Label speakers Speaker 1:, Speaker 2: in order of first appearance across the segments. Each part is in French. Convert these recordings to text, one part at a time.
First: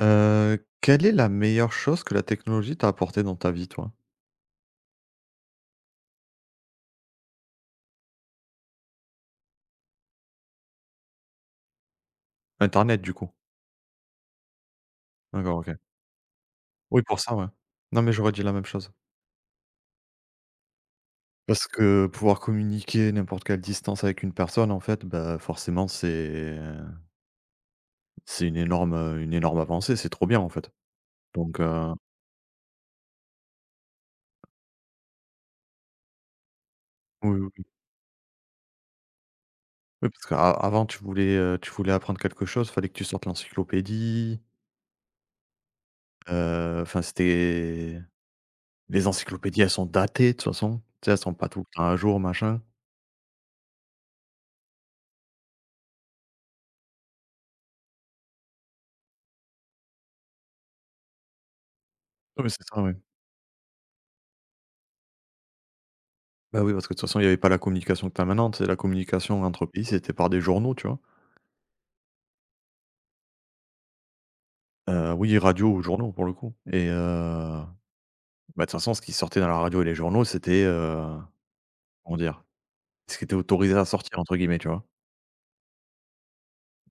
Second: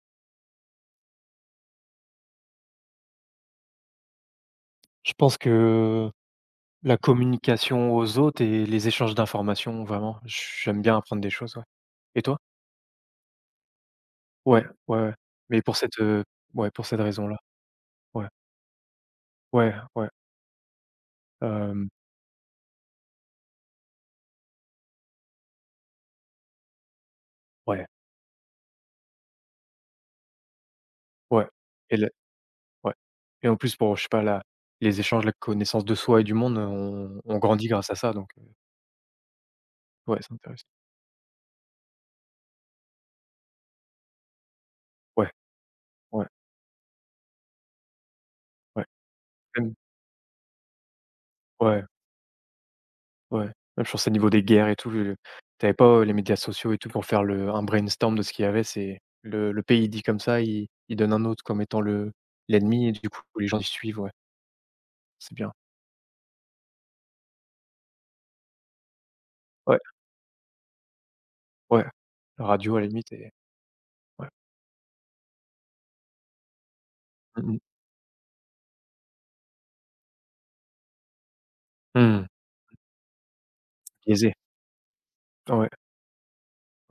Speaker 1: Quelle est la meilleure chose que la technologie t'a apporté dans ta vie, toi?
Speaker 2: Je pense que la communication aux autres et les échanges d'informations, vraiment, j'aime bien apprendre des choses, ouais. Et toi?
Speaker 1: Internet, du coup?
Speaker 2: Ouais, ouais, ouais.
Speaker 1: D'accord,
Speaker 2: Mais
Speaker 1: OK.
Speaker 2: pour cette
Speaker 1: Oui, pour ça,
Speaker 2: raison-là.
Speaker 1: ouais. Non, mais
Speaker 2: Ouais,
Speaker 1: j'aurais dit la même chose.
Speaker 2: ouais, ouais,
Speaker 1: Parce
Speaker 2: hem,
Speaker 1: que pouvoir communiquer n'importe quelle distance avec une personne, en fait, bah, forcément, c'est
Speaker 2: ouais,
Speaker 1: c'est une énorme, avancée. C'est trop bien, en fait.
Speaker 2: ouais
Speaker 1: Donc
Speaker 2: et le ouais et en plus pour, je sais pas, la les échanges, la connaissance de soi et du monde, on
Speaker 1: oui,
Speaker 2: on
Speaker 1: oui, oui.
Speaker 2: grandit grâce à ça donc
Speaker 1: Oui,
Speaker 2: ouais,
Speaker 1: parce
Speaker 2: c'est intéressant.
Speaker 1: qu'avant tu voulais apprendre quelque chose, fallait que tu sortes l'encyclopédie,
Speaker 2: Ouais, ouais,
Speaker 1: enfin, c'était
Speaker 2: ouais,
Speaker 1: les encyclopédies, elles
Speaker 2: même
Speaker 1: sont datées, de toute façon. Tu sais, elles sont pas tout le
Speaker 2: ouais.
Speaker 1: temps à jour, machin.
Speaker 2: Ouais, même je pense au niveau des guerres et tout, le tu pas, les médias sociaux et tout pour faire le un brainstorm de ce qu'il y avait, c'est le pays dit comme ça, il donne un autre comme étant le
Speaker 1: Oui, c'est ça,
Speaker 2: l'ennemi et
Speaker 1: ouais.
Speaker 2: du coup les gens ils suivent, ouais, c'est bien.
Speaker 1: Bah, oui, parce que de toute façon, il y avait pas la communication permanente et la communication entre
Speaker 2: Ouais,
Speaker 1: pays, c'était par des journaux, tu vois?
Speaker 2: ouais, la radio à la limite et ouais.
Speaker 1: Oui, radio ou journaux pour le coup et
Speaker 2: Mmh mh.
Speaker 1: bah, de toute façon, ce qui sortait dans la radio et les journaux, c'était, comment
Speaker 2: Mmh.
Speaker 1: dire? Ce qui était autorisé à sortir
Speaker 2: Biaisé.
Speaker 1: entre guillemets, tu vois?
Speaker 2: Ouais,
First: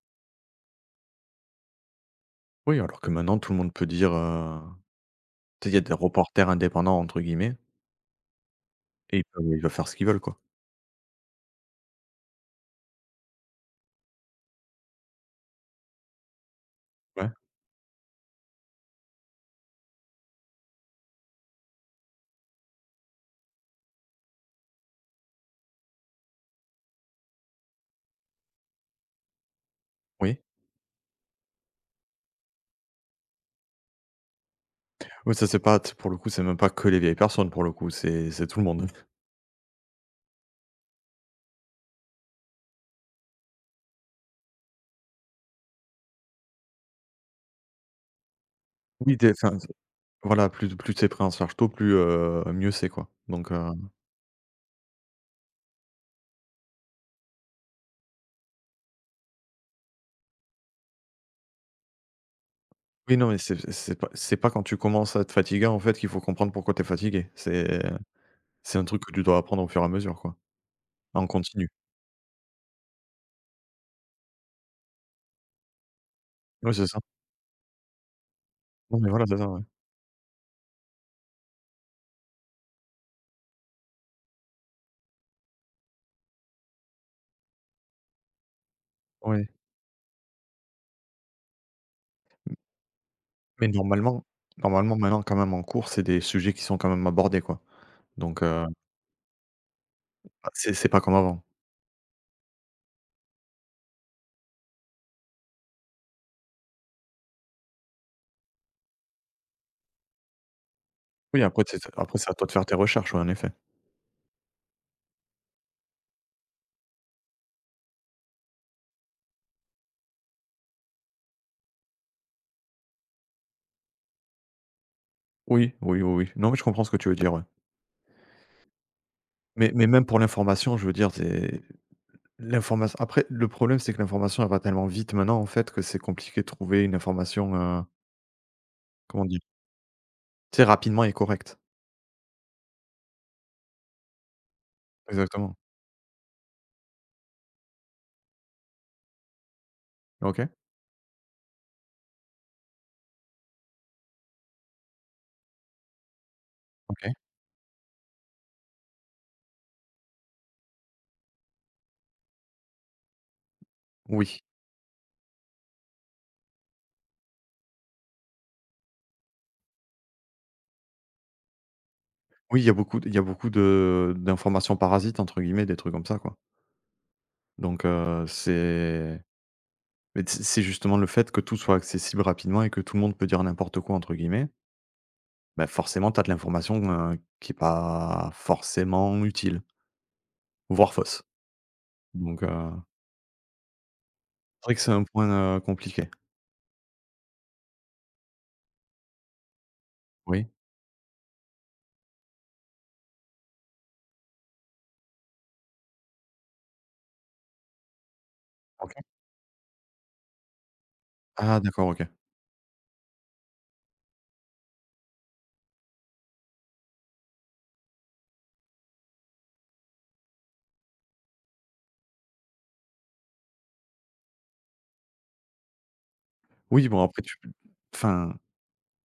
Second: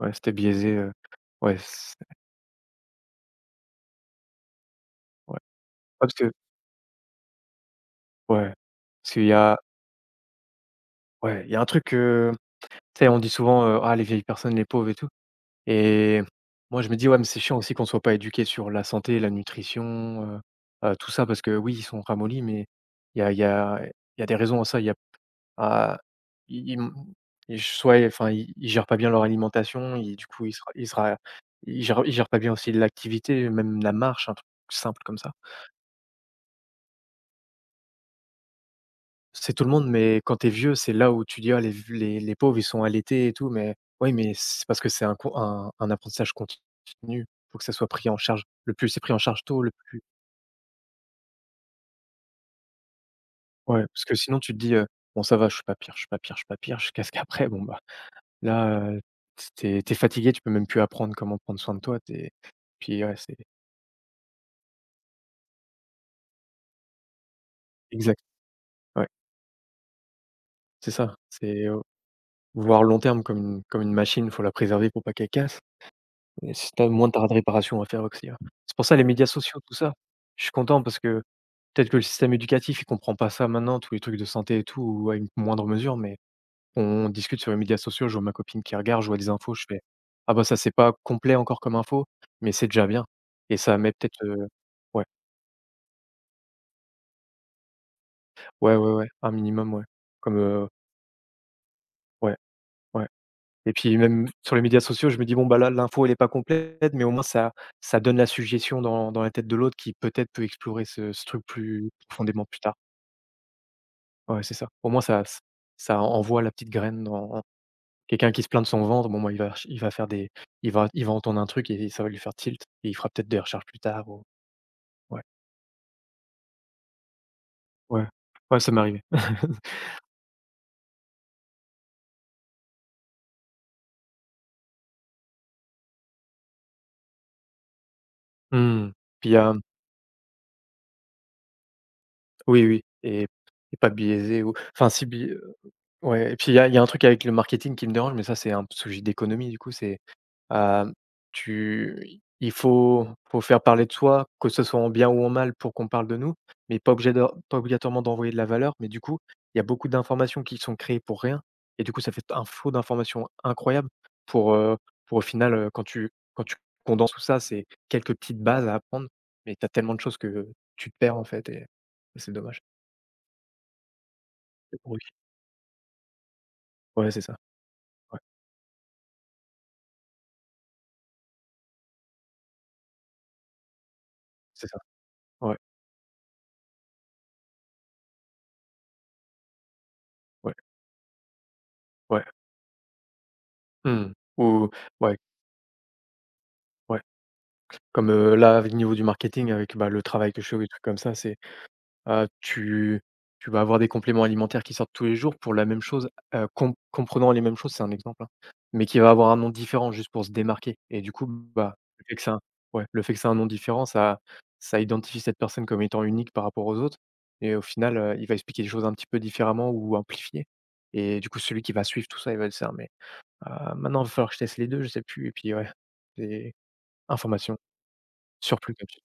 Speaker 2: ouais, c'était biaisé, ouais, c'est
Speaker 1: Oui, alors que maintenant tout le monde peut dire,
Speaker 2: ouais. Ah
Speaker 1: tu sais, il y a des
Speaker 2: parce que
Speaker 1: reporters «indépendants» entre guillemets
Speaker 2: ouais, parce
Speaker 1: et ils
Speaker 2: qu'il y
Speaker 1: peuvent
Speaker 2: a
Speaker 1: ils peuvent faire ce qu'ils veulent, quoi.
Speaker 2: ouais, il y a un truc, tu sais on dit souvent, «Ah les vieilles personnes, les pauvres et tout». Et moi, je me dis: «Ouais, mais
Speaker 1: Ouais,
Speaker 2: c'est chiant aussi qu'on soit pas éduqué sur la santé, la nutrition, tout ça», parce que oui, ils sont ramollis, mais il y a il y a il y a des raisons à ça. Il y a à ils ils m ils soit enfin, ils gèrent pas bien leur alimentation, ils du
Speaker 1: oui.
Speaker 2: coup, ils sera ra ils se ils gèrent pas bien aussi l'activité, même la marche, un truc simple comme ça.
Speaker 1: Oui, ça, c'est pas pour le coup, c'est même pas que les vieilles personnes pour le coup, c'est tout le monde.
Speaker 2: C'est tout le monde, mais quand tu es vieux, c'est là où tu dis: «Ah les v les pauvres, ils sont allaités et tout», mais oui, mais c'est parce que c'est un apprentissage continu. Faut que ça soit pris en charge. Le plus c'est pris
Speaker 1: Oui,
Speaker 2: en
Speaker 1: des
Speaker 2: charge
Speaker 1: enfin,
Speaker 2: tôt, le plus
Speaker 1: voilà, plus c'est pris en charge tôt, plus, mieux c'est, quoi, donc.
Speaker 2: ouais, parce que sinon tu te dis, «Bon ça va, je suis pas pire, je suis pas pire, je suis pas pire», jusqu'à ce qu'après, bon bah, là, t tu fatigué, tu peux même plus apprendre comment prendre soin de toi, t'es puis ouais,
Speaker 1: Oui, non,
Speaker 2: c'est
Speaker 1: mais c'est pas quand tu commences à être fatigué, en fait, qu'il faut comprendre pourquoi t'es fatigué. C'est
Speaker 2: exact,
Speaker 1: c'est un truc
Speaker 2: ouais,
Speaker 1: que tu dois apprendre au fur et à mesure, quoi,
Speaker 2: c'est ça,
Speaker 1: en
Speaker 2: c'est,
Speaker 1: continu.
Speaker 2: voir long terme comme une machine, faut la préserver pour pas qu'elle casse. Et si
Speaker 1: Oui,
Speaker 2: tu
Speaker 1: c'est
Speaker 2: as
Speaker 1: ça.
Speaker 2: moins de ta de réparation à faire aussi, ouais. C'est pour ça
Speaker 1: Non,
Speaker 2: les
Speaker 1: mais
Speaker 2: médias
Speaker 1: voilà, c'est ça,
Speaker 2: sociaux,
Speaker 1: ouais.
Speaker 2: tout ça. Je suis content parce que peut-être que le système éducatif, il comprend pas ça maintenant, tous les trucs de santé et tout, ou à une moindre mesure, mais on discute sur les médias sociaux, je vois ma copine qui regarde, je vois des
Speaker 1: Ouais,
Speaker 2: infos, je fais: «Ah bah ça, c'est pas complet encore comme info, mais c'est déjà bien» et
Speaker 1: mais
Speaker 2: ça met peut-être,
Speaker 1: normalement normalement,
Speaker 2: ouais,
Speaker 1: maintenant, quand même, en cours, c'est des sujets qui sont quand même abordés, quoi, donc
Speaker 2: ouais, ouais, ouais, un minimum, ouais, comme,
Speaker 1: c'est pas comme avant.
Speaker 2: ouais, ouais. Et puis même sur les médias sociaux, je me dis: «Bon bah là, l'info elle est pas complète, mais au moins ça donne la suggestion dans la tête de l'autre qui peut-être peut explorer ce
Speaker 1: Oui,
Speaker 2: truc
Speaker 1: après,
Speaker 2: plus
Speaker 1: c'est à
Speaker 2: profondément
Speaker 1: toi de
Speaker 2: plus
Speaker 1: faire tes
Speaker 2: tard».
Speaker 1: recherches, ouais, en effet.
Speaker 2: Ouais, c'est ça. Au moins ça envoie la petite graine dans quelqu'un qui se plaint de son ventre, bon moi il va entendre un truc et ça va lui faire tilt et il fera peut-être des recherches plus tard ou ouais,
Speaker 1: Oui, oui, oui, oui. Non, mais je comprends ce que tu veux dire, ouais,
Speaker 2: ouais, ouais, ça m'est arrivé.
Speaker 1: mais même pour l'information, je veux dire, c'est l'information après, le problème, c'est que l'information, elle va tellement vite maintenant, en fait, que c'est compliqué de trouver une information,
Speaker 2: Mmh.
Speaker 1: comment
Speaker 2: Puis il y
Speaker 1: dire?
Speaker 2: a
Speaker 1: Tu sais, rapidement et correct.
Speaker 2: oui, oui et pas biaisé ou enfin si bi
Speaker 1: Exactement.
Speaker 2: ouais et puis il y a un truc avec le marketing qui me dérange, mais ça c'est un sujet d'économie du coup, c'est
Speaker 1: OK,
Speaker 2: Hem, tu il faut faut faire parler de soi, que ce soit en bien ou en mal pour qu'on parle de nous, mais pas
Speaker 1: OK.
Speaker 2: obligé de pas obligatoirement d'envoyer de la valeur. Mais du coup, il y a beaucoup d'informations qui sont créées pour rien et du coup, ça fait un flot d'informations incroyable
Speaker 1: Oui.
Speaker 2: pour, heu, pour au final, quand tu condenses tout ça, c'est quelques petites bases à apprendre, mais tu as tellement de choses que tu te perds, en fait et c'est
Speaker 1: Oui,
Speaker 2: dommage.
Speaker 1: il y a beaucoup de d'informations
Speaker 2: C'est pourri.
Speaker 1: «parasites» entre guillemets, des trucs comme ça, quoi.
Speaker 2: Ouais, c'est ça.
Speaker 1: Donc
Speaker 2: Ouais,
Speaker 1: c'est mais t c'est justement le fait que tout soit accessible rapidement et que tout le monde peut dire «n'importe quoi» entre guillemets,
Speaker 2: c'est ça. Ouais,
Speaker 1: bah, forcément tu as de l'information, qui est pas forcément utile,
Speaker 2: ouais,
Speaker 1: voire fausse.
Speaker 2: ouais.
Speaker 1: Donc
Speaker 2: Mmh.
Speaker 1: c'est
Speaker 2: Ou
Speaker 1: vrai que c'est un
Speaker 2: ouais,
Speaker 1: point, compliqué.
Speaker 2: ouais. Comme, là, avec le niveau du marketing, avec, bah, le travail que je
Speaker 1: Oui?
Speaker 2: fais ou des trucs comme ça, c'est, heu, tu tu vas avoir des compléments alimentaires qui sortent tous les jours pour la même chose, comprenant les mêmes choses, c'est un exemple, hein, mais
Speaker 1: OK.
Speaker 2: qui va avoir un nom différent juste pour se démarquer et du coup,
Speaker 1: Ah
Speaker 2: bah,
Speaker 1: d'accord, OK.
Speaker 2: le fait que ça ouais, le fait que ça un nom différent, ça identifie cette personne comme étant unique par rapport aux autres et au final, il va expliquer les choses un petit peu différemment ou amplifier et du coup, celui qui va suivre tout ça, il va le dire: «Mais, heu, maintenant, il va falloir que je teste les 2, je sais plus» et puis ouais, des
Speaker 1: Oui, bon après tu p
Speaker 2: informations
Speaker 1: enfin
Speaker 2: surplus, comme tu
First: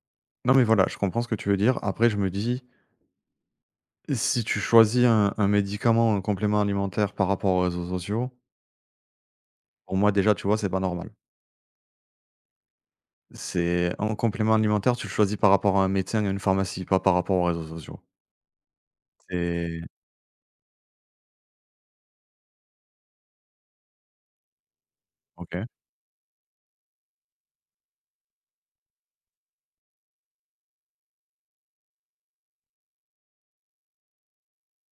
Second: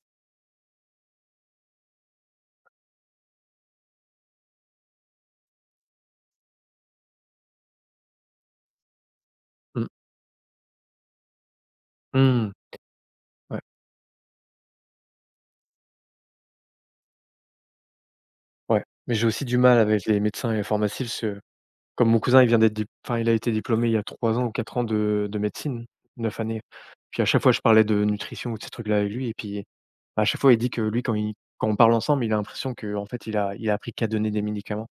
Speaker 1: non mais voilà, je comprends ce que tu veux dire. Après je me dis si tu choisis un médicament, un complément alimentaire par rapport aux réseaux sociaux,
Speaker 2: Mmh.
Speaker 1: pour moi déjà, tu vois, c'est pas normal.
Speaker 2: Mmh. Ouais,
Speaker 1: C'est un complément alimentaire, tu le choisis par rapport à un médecin, et à une pharmacie, pas par rapport aux réseaux sociaux.
Speaker 2: ouais. Mais j'ai aussi du mal
Speaker 1: C'est
Speaker 2: avec les médecins et les pharmacies parce que comme mon cousin, il vient d'être dip enfin, il a été diplômé il y a 3 ans ou 4 ans de
Speaker 1: OK.
Speaker 2: médecine, 9 années. Puis à chaque fois, je parlais de nutrition ou de ces trucs-là avec lui et puis à chaque fois, il dit que lui, quand on parle ensemble, il a l'impression que en fait, il a appris qu'à donner des médicaments.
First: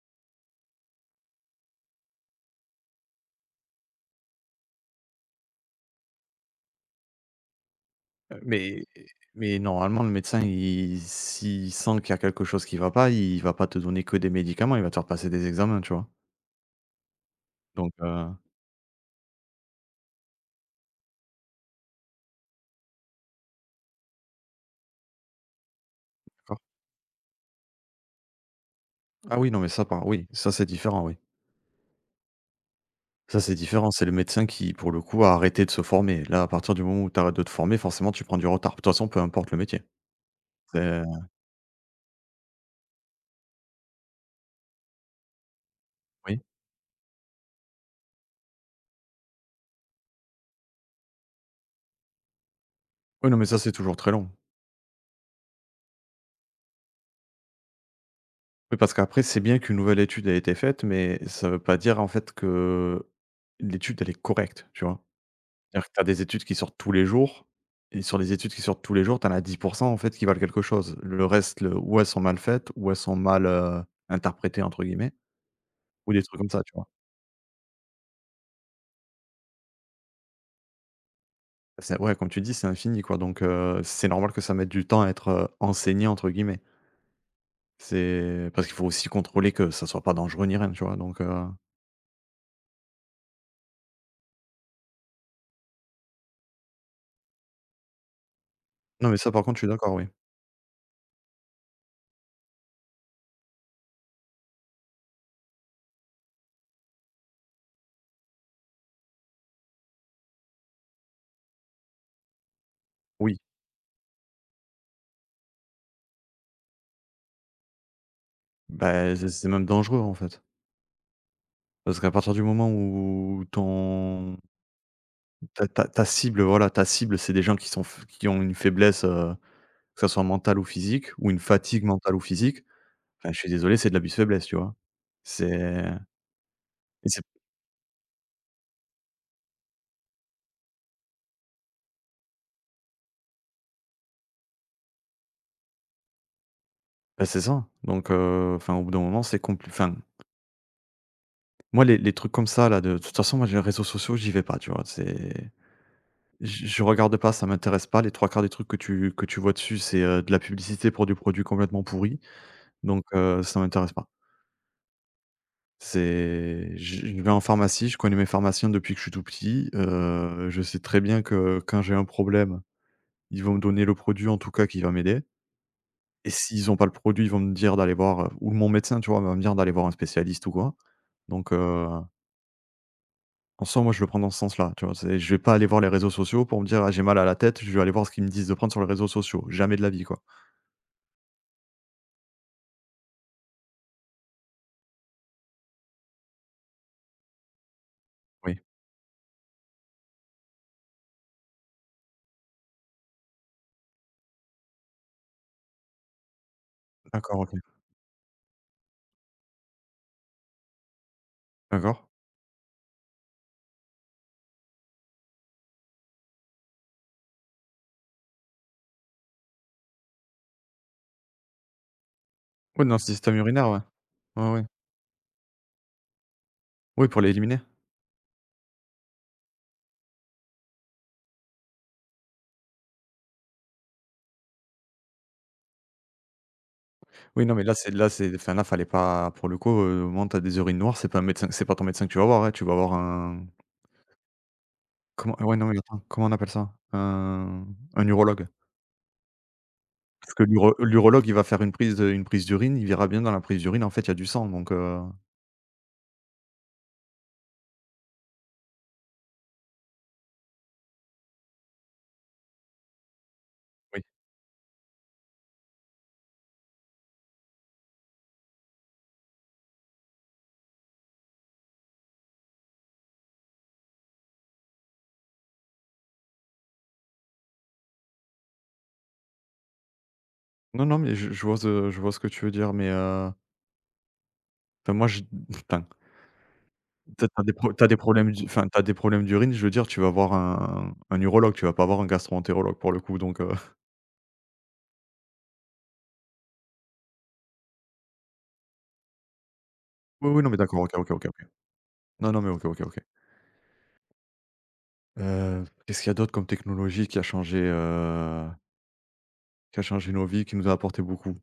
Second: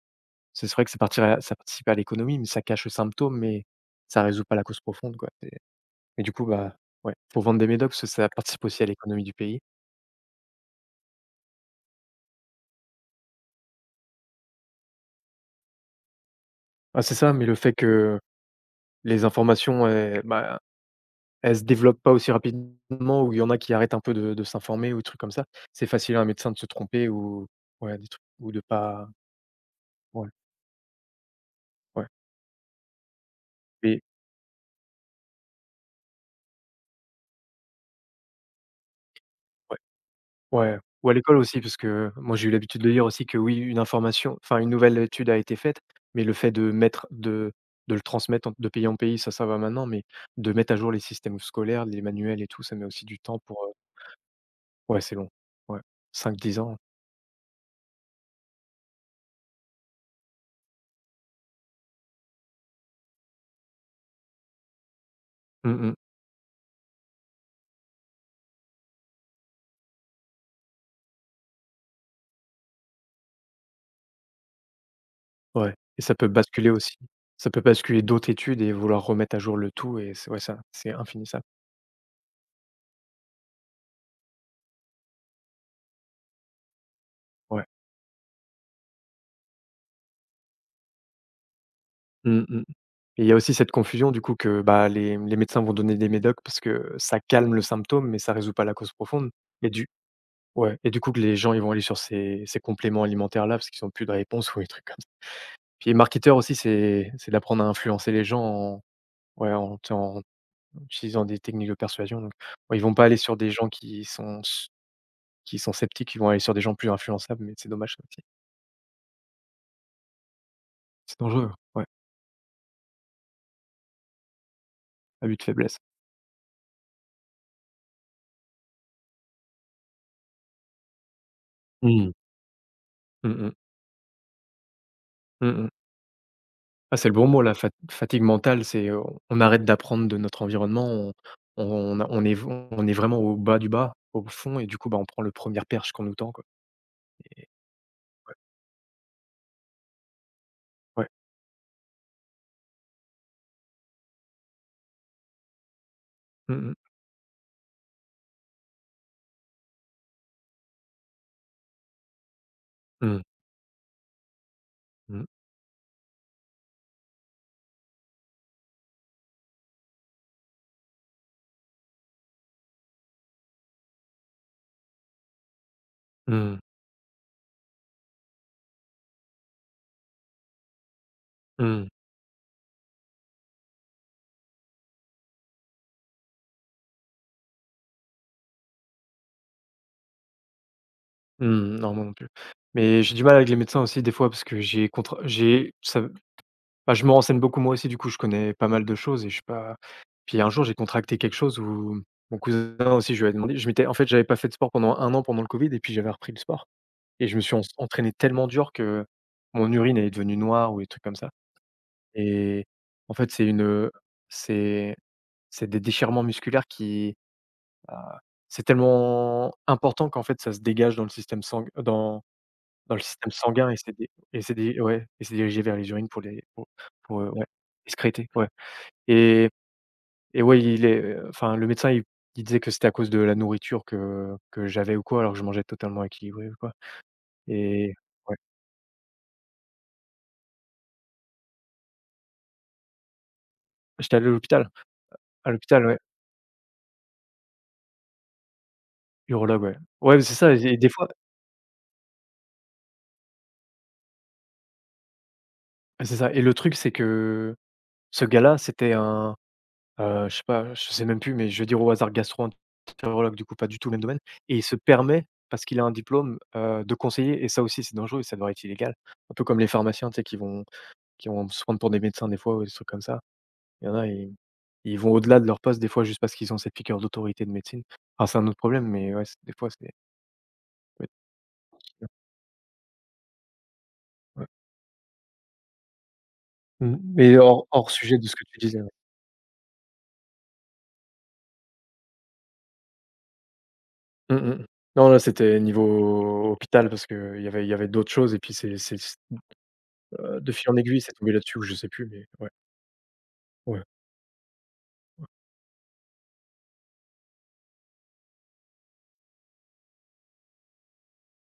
Speaker 2: C'est vrai que ça partirait ça participe à l'économie, mais ça cache le symptôme, mais ça résout pas la cause profonde, quoi. C'est et du coup, bah, ouais, faut vendre des médocs parce que ça participe aussi
Speaker 1: Mais
Speaker 2: à l'économie du
Speaker 1: mais
Speaker 2: pays.
Speaker 1: normalement, le médecin, il s'il sent qu'il y a quelque chose qui va pas, il va pas te donner que des médicaments, il va te faire passer des examens, tu vois?
Speaker 2: Ah, c'est ça, mais le fait
Speaker 1: Donc
Speaker 2: que les informations, bah, Elle se développe pas aussi rapidement ou il y en a qui arrêtent un peu de s'informer ou des trucs comme ça. C'est facile à un médecin de
Speaker 1: d'accord.
Speaker 2: se tromper ou ouais, des trucs ou de pas
Speaker 1: Ah oui, non, mais ça par oui,
Speaker 2: ouais,
Speaker 1: ça c'est différent, oui.
Speaker 2: ouais
Speaker 1: Ça, c'est différent,
Speaker 2: et
Speaker 1: c'est le médecin qui, pour le coup, a arrêté de se former. Là, à partir du moment où tu arrêtes de te former, forcément, tu prends du retard. De toute façon, peu importe le
Speaker 2: ouais,
Speaker 1: métier.
Speaker 2: ouais
Speaker 1: C'est
Speaker 2: ou à l'école aussi parce que moi j'ai eu l'habitude de lire aussi que oui, une information enfin une nouvelle étude a été faite, mais le
Speaker 1: Oui.
Speaker 2: fait de mettre de le transmettre en de pays en pays, ça va maintenant, mais de mettre à jour les systèmes scolaires, les manuels et tout, ça met aussi du
Speaker 1: Oui, non,
Speaker 2: temps
Speaker 1: mais ça,
Speaker 2: pour,
Speaker 1: c'est toujours très long.
Speaker 2: ouais c'est long. Ouais, 5-10 ans.
Speaker 1: Oui, parce qu'après, c'est bien qu'une nouvelle étude a été faite, mais ça veut pas dire, en fait, que l'étude, elle est correcte, tu vois?
Speaker 2: Mmh
Speaker 1: C'est-à-dire que
Speaker 2: mh.
Speaker 1: tu as des études qui sortent tous les jours et sur les études qui sortent tous les jours, tu en as 10 en fait, qui valent quelque chose. Le reste, le ou elles sont mal faites, ou elles sont mal, «interprétées» entre guillemets,
Speaker 2: Ouais et
Speaker 1: ou
Speaker 2: ça
Speaker 1: des
Speaker 2: peut
Speaker 1: trucs comme ça,
Speaker 2: basculer
Speaker 1: tu vois?
Speaker 2: aussi. Ça peut basculer d'autres études et vouloir remettre à jour le tout et c'est ouais, ça, c'est infinissable.
Speaker 1: C'est Ouais, comme tu dis, c'est infini quoi, donc c'est normal que ça mette du temps à être, «enseigné» entre guillemets.
Speaker 2: Ouais.
Speaker 1: C'est parce qu'il faut aussi contrôler que ça soit pas dangereux ni rien, tu vois? Donc
Speaker 2: Mmh mh et il y a aussi cette confusion du coup que, bah, les médecins vont donner des médocs parce que ça calme le symptôme, mais ça résout pas la cause
Speaker 1: non mais
Speaker 2: profonde
Speaker 1: ça par contre je suis
Speaker 2: et du
Speaker 1: d'accord, oui.
Speaker 2: ouais et du coup que les gens, ils vont aller sur ces compléments alimentaires là parce qu'ils ont plus de réponse ou des trucs comme ça. Puis les marketeurs aussi, c'est d'apprendre à influencer les gens en ouais, en utilisant des techniques de persuasion donc, ouais, ils vont pas aller sur
Speaker 1: Oui,
Speaker 2: des gens qui sont sceptiques, qui vont aller sur des gens plus influençables, mais c'est dommage ça aussi.
Speaker 1: bah, c'est même dangereux en fait.
Speaker 2: C'est dangereux, ouais,
Speaker 1: Parce qu'à partir du moment où ton
Speaker 2: abus de
Speaker 1: ta
Speaker 2: faiblesse.
Speaker 1: ta ta cible, voilà, ta cible, c'est des gens qui sont f qui ont une faiblesse, que ça soit mentale ou physique ou une fatigue
Speaker 2: Mmh.
Speaker 1: mentale ou physique, enfin
Speaker 2: Mmh
Speaker 1: je suis
Speaker 2: mh.
Speaker 1: désolé, c'est de l'abus de faiblesse, tu vois?
Speaker 2: Mmh mh.
Speaker 1: C'est
Speaker 2: Ah,
Speaker 1: et
Speaker 2: c'est le
Speaker 1: c'est
Speaker 2: bon mot la fatigue mentale, c'est on arrête d'apprendre de notre environnement, on a on est v on est vraiment au bas du bas, au fond et du coup, bah, on prend le première perche qu'on nous tend quoi.
Speaker 1: bah, c'est ça, donc enfin au bout d'un moment c'est compliqué.
Speaker 2: Ouais.
Speaker 1: Moi, les trucs comme ça là, de toute façon, moi, les réseaux sociaux, j'y vais pas, tu vois? C'est
Speaker 2: Mmh mh.
Speaker 1: je regarde pas, ça m'intéresse pas. Les 3 quarts des trucs que tu vois dessus, c'est, de la publicité pour du produit complètement pourri, donc
Speaker 2: Mmh.
Speaker 1: ça m'intéresse pas.
Speaker 2: Mmh.
Speaker 1: C'est je vais en pharmacie, je connais mes pharmaciens depuis que je suis tout petit, je sais très bien que quand j'ai un problème, ils vont me donner le produit, en tout cas, qui va m'aider et
Speaker 2: Mmh.
Speaker 1: s'ils ont pas le produit, ils vont me dire d'aller voir, ou mon médecin, tu vois, va me dire d'aller voir un spécialiste ou quoi, donc.
Speaker 2: Mmh.
Speaker 1: En soi, moi, je le prends dans ce sens-là, tu vois? C'est Je vais pas aller voir les réseaux sociaux pour me dire: «Ah, j'ai mal à la tête», je vais aller voir ce qu'ils me disent de prendre sur les réseaux sociaux. Jamais de la vie, quoi.
Speaker 2: Mmh. Non, moi non plus. Mais j'ai du mal avec les médecins aussi des fois parce que j'ai contre j'ai ça, Bah, je me renseigne beaucoup moi aussi du coup, je connais
Speaker 1: Oui.
Speaker 2: pas mal de choses et je suis pas puis un jour j'ai contracté quelque chose où mon cousin aussi je lui ai demandé je m'étais en fait j'avais pas fait de sport pendant 1 an pendant le Covid et puis j'avais repris le sport et je me
Speaker 1: D'accord, OK.
Speaker 2: suis en entraîné tellement dur que mon urine est devenue noire ou des trucs comme ça
Speaker 1: D'accord.
Speaker 2: et en fait c'est une, c'est c'est des déchirements musculaires qui, bah, c'est tellement important qu'en fait ça se dégage dans le système sang dans
Speaker 1: Oui, dans
Speaker 2: dans
Speaker 1: le
Speaker 2: le système
Speaker 1: système urinaire,
Speaker 2: sanguin
Speaker 1: ouais.
Speaker 2: et
Speaker 1: Ouais,
Speaker 2: c'est
Speaker 1: ouais.
Speaker 2: des ouais et c'est dirigé vers les urines pour les
Speaker 1: Oui, pour
Speaker 2: ouais,
Speaker 1: l'éliminer.
Speaker 2: excréter, ouais. Et et ouais, il est, enfin, le médecin, il disait que c'était à cause de la nourriture que j'avais ou quoi, alors que je mangeais totalement équilibré ou quoi
Speaker 1: Oui, non, mais
Speaker 2: et
Speaker 1: là, c'est
Speaker 2: ouais.
Speaker 1: enfin, là, fallait pas pour le coup, au moment où t'as des urines noires, c'est pas ton médecin que tu vas voir, hein, tu vas voir un
Speaker 2: J'étais allé à l'hôpital.
Speaker 1: comment
Speaker 2: À
Speaker 1: ouais, non, mais
Speaker 2: l'hôpital, ouais,
Speaker 1: attends, comment on appelle ça? Un urologue.
Speaker 2: urologue, ouais. Ouais, mais
Speaker 1: Parce
Speaker 2: c'est
Speaker 1: que
Speaker 2: ça. Et des fois
Speaker 1: l'urologue, il va faire une prise d'urine, il verra bien dans la prise d'urine, en fait, il y a du sang, donc
Speaker 2: c'est ça. Et le truc, c'est que ce gars-là, c'était un, je sais pas, je sais même plus, mais je vais dire au hasard gastro-entérologue. Du coup, pas du tout le
Speaker 1: oui.
Speaker 2: même domaine, et il se permet, parce qu'il a un diplôme, de conseiller. Et ça aussi, c'est dangereux et ça devrait être illégal. Un peu comme les pharmaciens, tu sais, qui vont se prendre pour des médecins des fois ou des trucs comme ça. Il y en a, ils vont au-delà de leur poste, des fois, juste parce qu'ils ont cette piqûre d'autorité de médecine. Enfin, c'est un autre problème, mais ouais, c'est des fois, c'est
Speaker 1: Non, non,
Speaker 2: ouais,
Speaker 1: mais je vois ce que tu veux dire, mais
Speaker 2: ouais.
Speaker 1: enfin moi je enfin,
Speaker 2: Mmh, mais hors
Speaker 1: tu
Speaker 2: hors
Speaker 1: des
Speaker 2: sujet de
Speaker 1: problèmes
Speaker 2: ce
Speaker 1: d'u
Speaker 2: que tu
Speaker 1: enfin, t'as
Speaker 2: disais, ouais.
Speaker 1: des problèmes d'urine, je veux dire, tu vas voir un urologue, tu vas pas voir un gastroentérologue pour le coup, donc
Speaker 2: Mmh mh. Non, là, c'était niveau hôpital parce qu'il y avait d'autres choses et puis c'est s
Speaker 1: oui, oui, non,
Speaker 2: de
Speaker 1: mais
Speaker 2: fil en
Speaker 1: d'accord, OK,
Speaker 2: aiguille,
Speaker 1: OK,
Speaker 2: c'est
Speaker 1: OK,
Speaker 2: tombé
Speaker 1: OK.
Speaker 2: là-dessus ou je sais plus, mais
Speaker 1: Non, non, mais
Speaker 2: ouais,
Speaker 1: OK, OK, OK.
Speaker 2: ouais.
Speaker 1: Qu'est-ce qu'il y a d'autre comme technologie qui a changé, nos vies, qui nous a apporté beaucoup?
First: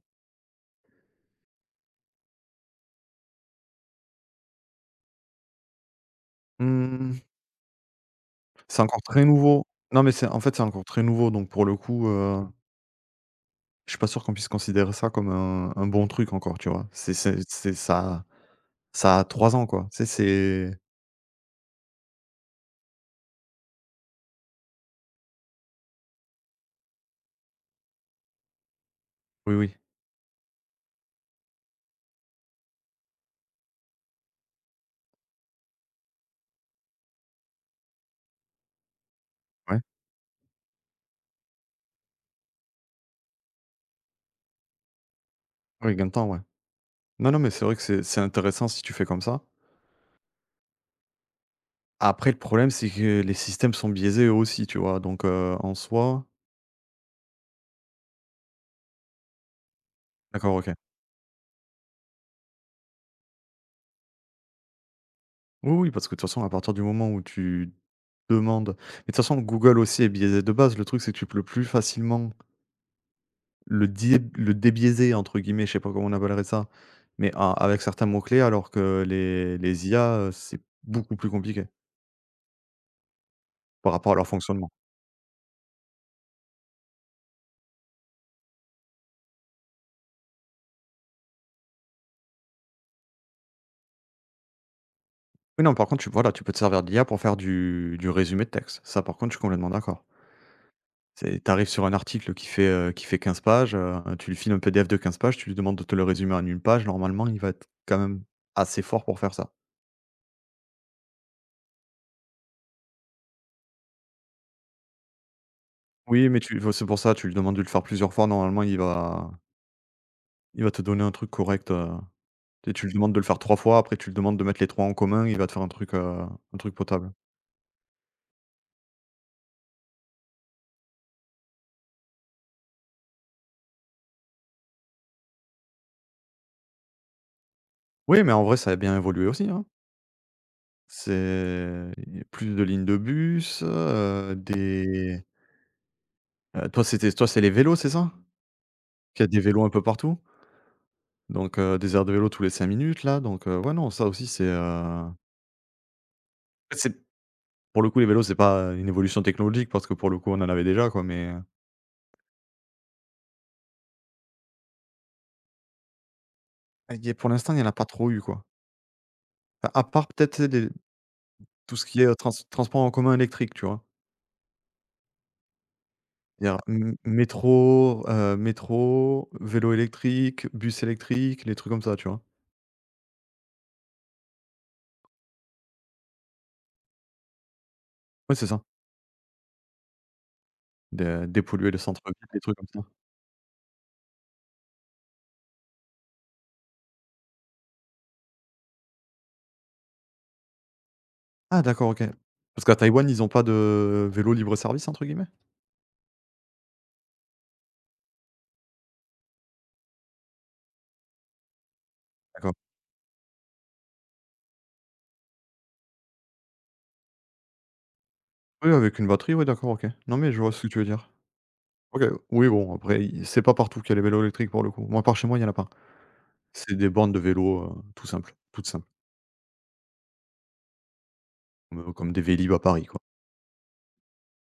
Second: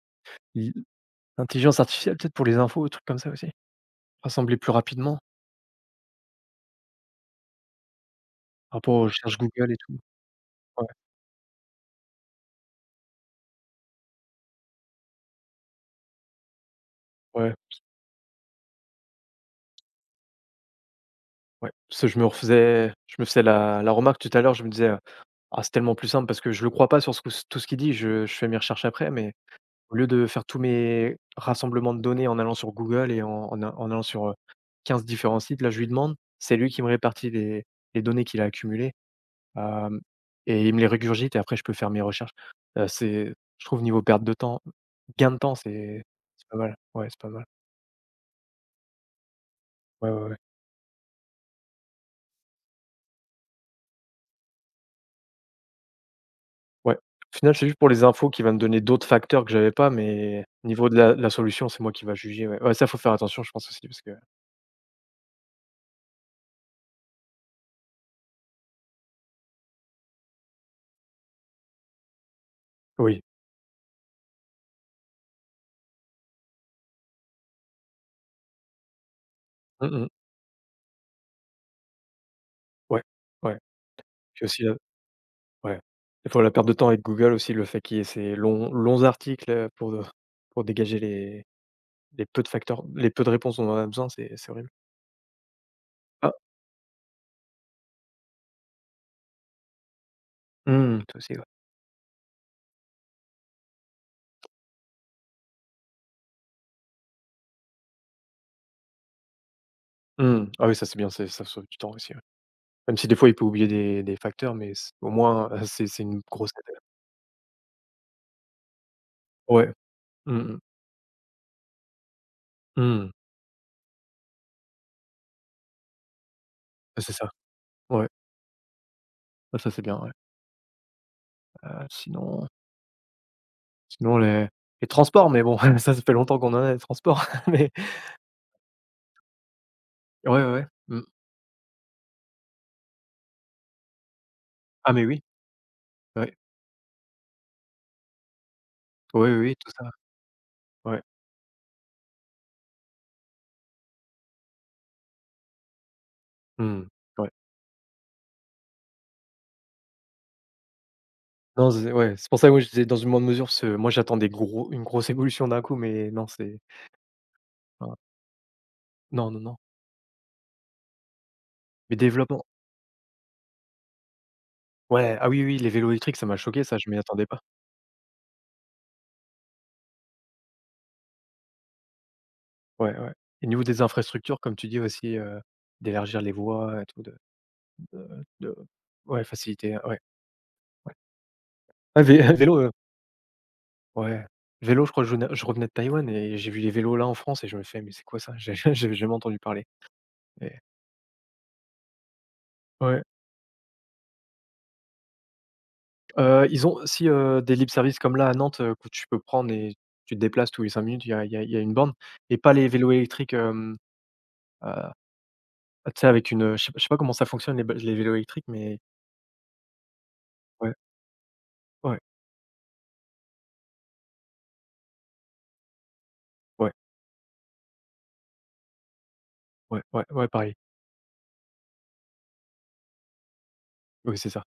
Speaker 2: I Intelligence artificielle peut-être pour les infos, des trucs comme ça aussi? Rassembler plus rapidement
Speaker 1: Mmh,
Speaker 2: par
Speaker 1: c'est
Speaker 2: rapport
Speaker 1: encore
Speaker 2: aux
Speaker 1: très
Speaker 2: recherches
Speaker 1: nouveau.
Speaker 2: Google et tout.
Speaker 1: Non, mais c'est en fait, c'est encore
Speaker 2: Ouais,
Speaker 1: très nouveau, donc pour le coup, je suis pas sûr qu'on puisse considérer ça comme un bon truc encore, tu vois? C'est c'est
Speaker 2: ouais,
Speaker 1: c'est ça Ça a 3 ans, quoi. Tu sais. C'est
Speaker 2: ouais. Parce que je me faisais la remarque tout à l'heure, je me disais: ah, c'est tellement plus simple parce que je le crois pas sur ce que tout ce qu'il dit, je fais mes recherches après. Mais
Speaker 1: Oui, oui.
Speaker 2: au lieu de faire tous mes rassemblements de données en allant sur Google et en allant sur, 15 différents sites, là, je lui demande, c'est lui qui me répartit les données qu'il a accumulées,
Speaker 1: Ouais,
Speaker 2: hem et il me les régurgite, et après je peux faire mes recherches. C'est, je trouve, niveau perte de temps, gain de temps,
Speaker 1: oui, gain de temps, ouais.
Speaker 2: c'est pas mal. Ouais, c'est pas
Speaker 1: Non, non,
Speaker 2: mal.
Speaker 1: mais c'est vrai que c'est intéressant si tu fais comme ça.
Speaker 2: Ouais, ouais, ouais.
Speaker 1: Après le problème, c'est que les systèmes sont biaisés eux aussi, tu vois? Donc en soi
Speaker 2: Ouais. Au final, c'est juste pour les infos, qui va me donner d'autres facteurs que j'avais pas, mais
Speaker 1: d'accord, OK.
Speaker 2: niveau de la solution, c'est moi qui va juger, ouais. Ouais, ça, faut faire attention, je pense aussi parce que
Speaker 1: Oui, oui, parce que de toute façon, à partir du moment où tu demandes mais de toute façon, Google aussi est biaisé de base. Le truc, c'est que tu peux plus facilement
Speaker 2: oui.
Speaker 1: «le débiaiser» entre guillemets, je sais pas comment on appellerait ça, mais a avec certains mots clés alors que les
Speaker 2: Mmh mh.
Speaker 1: IA, c'est beaucoup plus compliqué
Speaker 2: Ouais, ouais.
Speaker 1: par rapport à leur
Speaker 2: Puis aussi,
Speaker 1: fonctionnement.
Speaker 2: ouais. Des fois la perte de temps avec Google aussi, le fait qu'il y ait ces longs articles, pour dégager les peu de réponses dont on a besoin, c'est horrible.
Speaker 1: Oui, non, par contre, tu voilà,
Speaker 2: Ah,
Speaker 1: tu peux te servir de l'IA pour faire du résumé de texte. Ça, par contre, je suis complètement d'accord.
Speaker 2: mmh, toi aussi,
Speaker 1: Tu
Speaker 2: ouais.
Speaker 1: arrives sur un article qui fait 15 pages, tu lui files un PDF de 15 pages, tu lui demandes de te le résumer en une page, normalement, il va être quand même assez fort pour faire ça.
Speaker 2: Mmh. Ah oui, ça c'est bien, c'est ça sauve du temps aussi, ouais. Même si des fois il peut oublier des facteurs, mais c au moins, c'est une
Speaker 1: Oui, mais
Speaker 2: grosse
Speaker 1: tu
Speaker 2: aide.
Speaker 1: c'est pour ça, tu lui demandes de le faire plusieurs fois, normalement, il va
Speaker 2: Ouais. Mmh mh.
Speaker 1: il va te donner un truc correct, tu sais, tu lui
Speaker 2: Mmh.
Speaker 1: demandes de le faire 3 fois, après tu lui demandes de mettre les 3 en commun, il va te faire un truc
Speaker 2: Ah
Speaker 1: potable.
Speaker 2: c'est ça. Ouais. Ah ça c'est bien, ouais. Heu, sinon Sinon les transports, mais bon, ça fait longtemps qu'on en a des transports, mais
Speaker 1: Oui, mais en vrai, ça a bien évolué aussi, hein.
Speaker 2: ouais, ouais, ouais. Mmh.
Speaker 1: C'est plus de lignes de bus,
Speaker 2: Ah mais
Speaker 1: des.
Speaker 2: oui, ouais.
Speaker 1: Toi, c'était toi, c'est les vélos, c'est ça? Il y a
Speaker 2: Oui, oui,
Speaker 1: des
Speaker 2: oui,
Speaker 1: vélos un
Speaker 2: tout
Speaker 1: peu
Speaker 2: ça.
Speaker 1: partout?
Speaker 2: Ouais.
Speaker 1: Donc des aires de vélo tous les 5 minutes, là, donc ouais, non, ça aussi,
Speaker 2: Mmh.
Speaker 1: c'est
Speaker 2: Ouais.
Speaker 1: pour le coup, les vélos, c'est pas une évolution technologique parce que pour le coup, on en avait déjà, quoi, mais
Speaker 2: Non, c'est ouais, c'est pour ça, oui, je disais dans une moindre mesure, parce que moi j'attends des gros une grosse évolution d'un coup, mais non, c'est
Speaker 1: y a pour l'instant, il y en a pas
Speaker 2: enfin,
Speaker 1: trop eu, quoi.
Speaker 2: non, non, non.
Speaker 1: Enfin, à part peut-être, tu des tout ce
Speaker 2: Mais
Speaker 1: qui est, trans
Speaker 2: développement
Speaker 1: transport en commun électrique, tu vois?
Speaker 2: ouais, ah oui, oui, les vélos électriques, ça m'a
Speaker 1: C'est-à-dire
Speaker 2: choqué, ça, je
Speaker 1: m
Speaker 2: m'y attendais pas.
Speaker 1: métro, heu, métro, vélo électrique, bus électrique, les trucs comme ça, tu vois?
Speaker 2: Ouais, ouais. Et niveau des infrastructures, comme tu dis aussi, d'élargir les voies et tout,
Speaker 1: Ouais, c'est
Speaker 2: de
Speaker 1: ça.
Speaker 2: ouais, faciliter, ouais, ouais.
Speaker 1: Dé dépolluer le
Speaker 2: Ah
Speaker 1: centre-ville,
Speaker 2: vé
Speaker 1: des trucs
Speaker 2: vélo,
Speaker 1: comme ça.
Speaker 2: ouais. Vélo, je crois que je revenais de Taïwan et j'ai vu les vélos là en France et je me fais: «Mais c'est quoi ça?» J'ai j'ai jamais entendu parler et
Speaker 1: Ah d'accord, OK. Parce qu'à
Speaker 2: ouais.
Speaker 1: Taïwan, ils ont pas de vélo «libre-service» entre guillemets?
Speaker 2: Ils ont aussi des lib service comme là à Nantes, que tu peux prendre et tu te déplaces tous les 5 minutes, il y a une borne et pas
Speaker 1: D'accord.
Speaker 2: les vélos électriques, heu, tu sais avec une, je sais pas comment ça fonctionne les vélos électriques,
Speaker 1: Oui,
Speaker 2: mais
Speaker 1: avec une batterie, oui, d'accord, OK. Non, mais je vois ce que
Speaker 2: ouais,
Speaker 1: tu veux dire.
Speaker 2: ouais,
Speaker 1: OK, oui, bon, après, i c'est pas partout qu'il y a les vélos électriques pour le coup. Moi, par chez moi, il y en a pas.
Speaker 2: ouais,
Speaker 1: C'est des bandes de vélos, tout simples, toutes simples,
Speaker 2: ouais, ouais, ouais, pareil.
Speaker 1: comme, comme des Vélib' à Paris, quoi.
Speaker 2: Oui, c'est ça.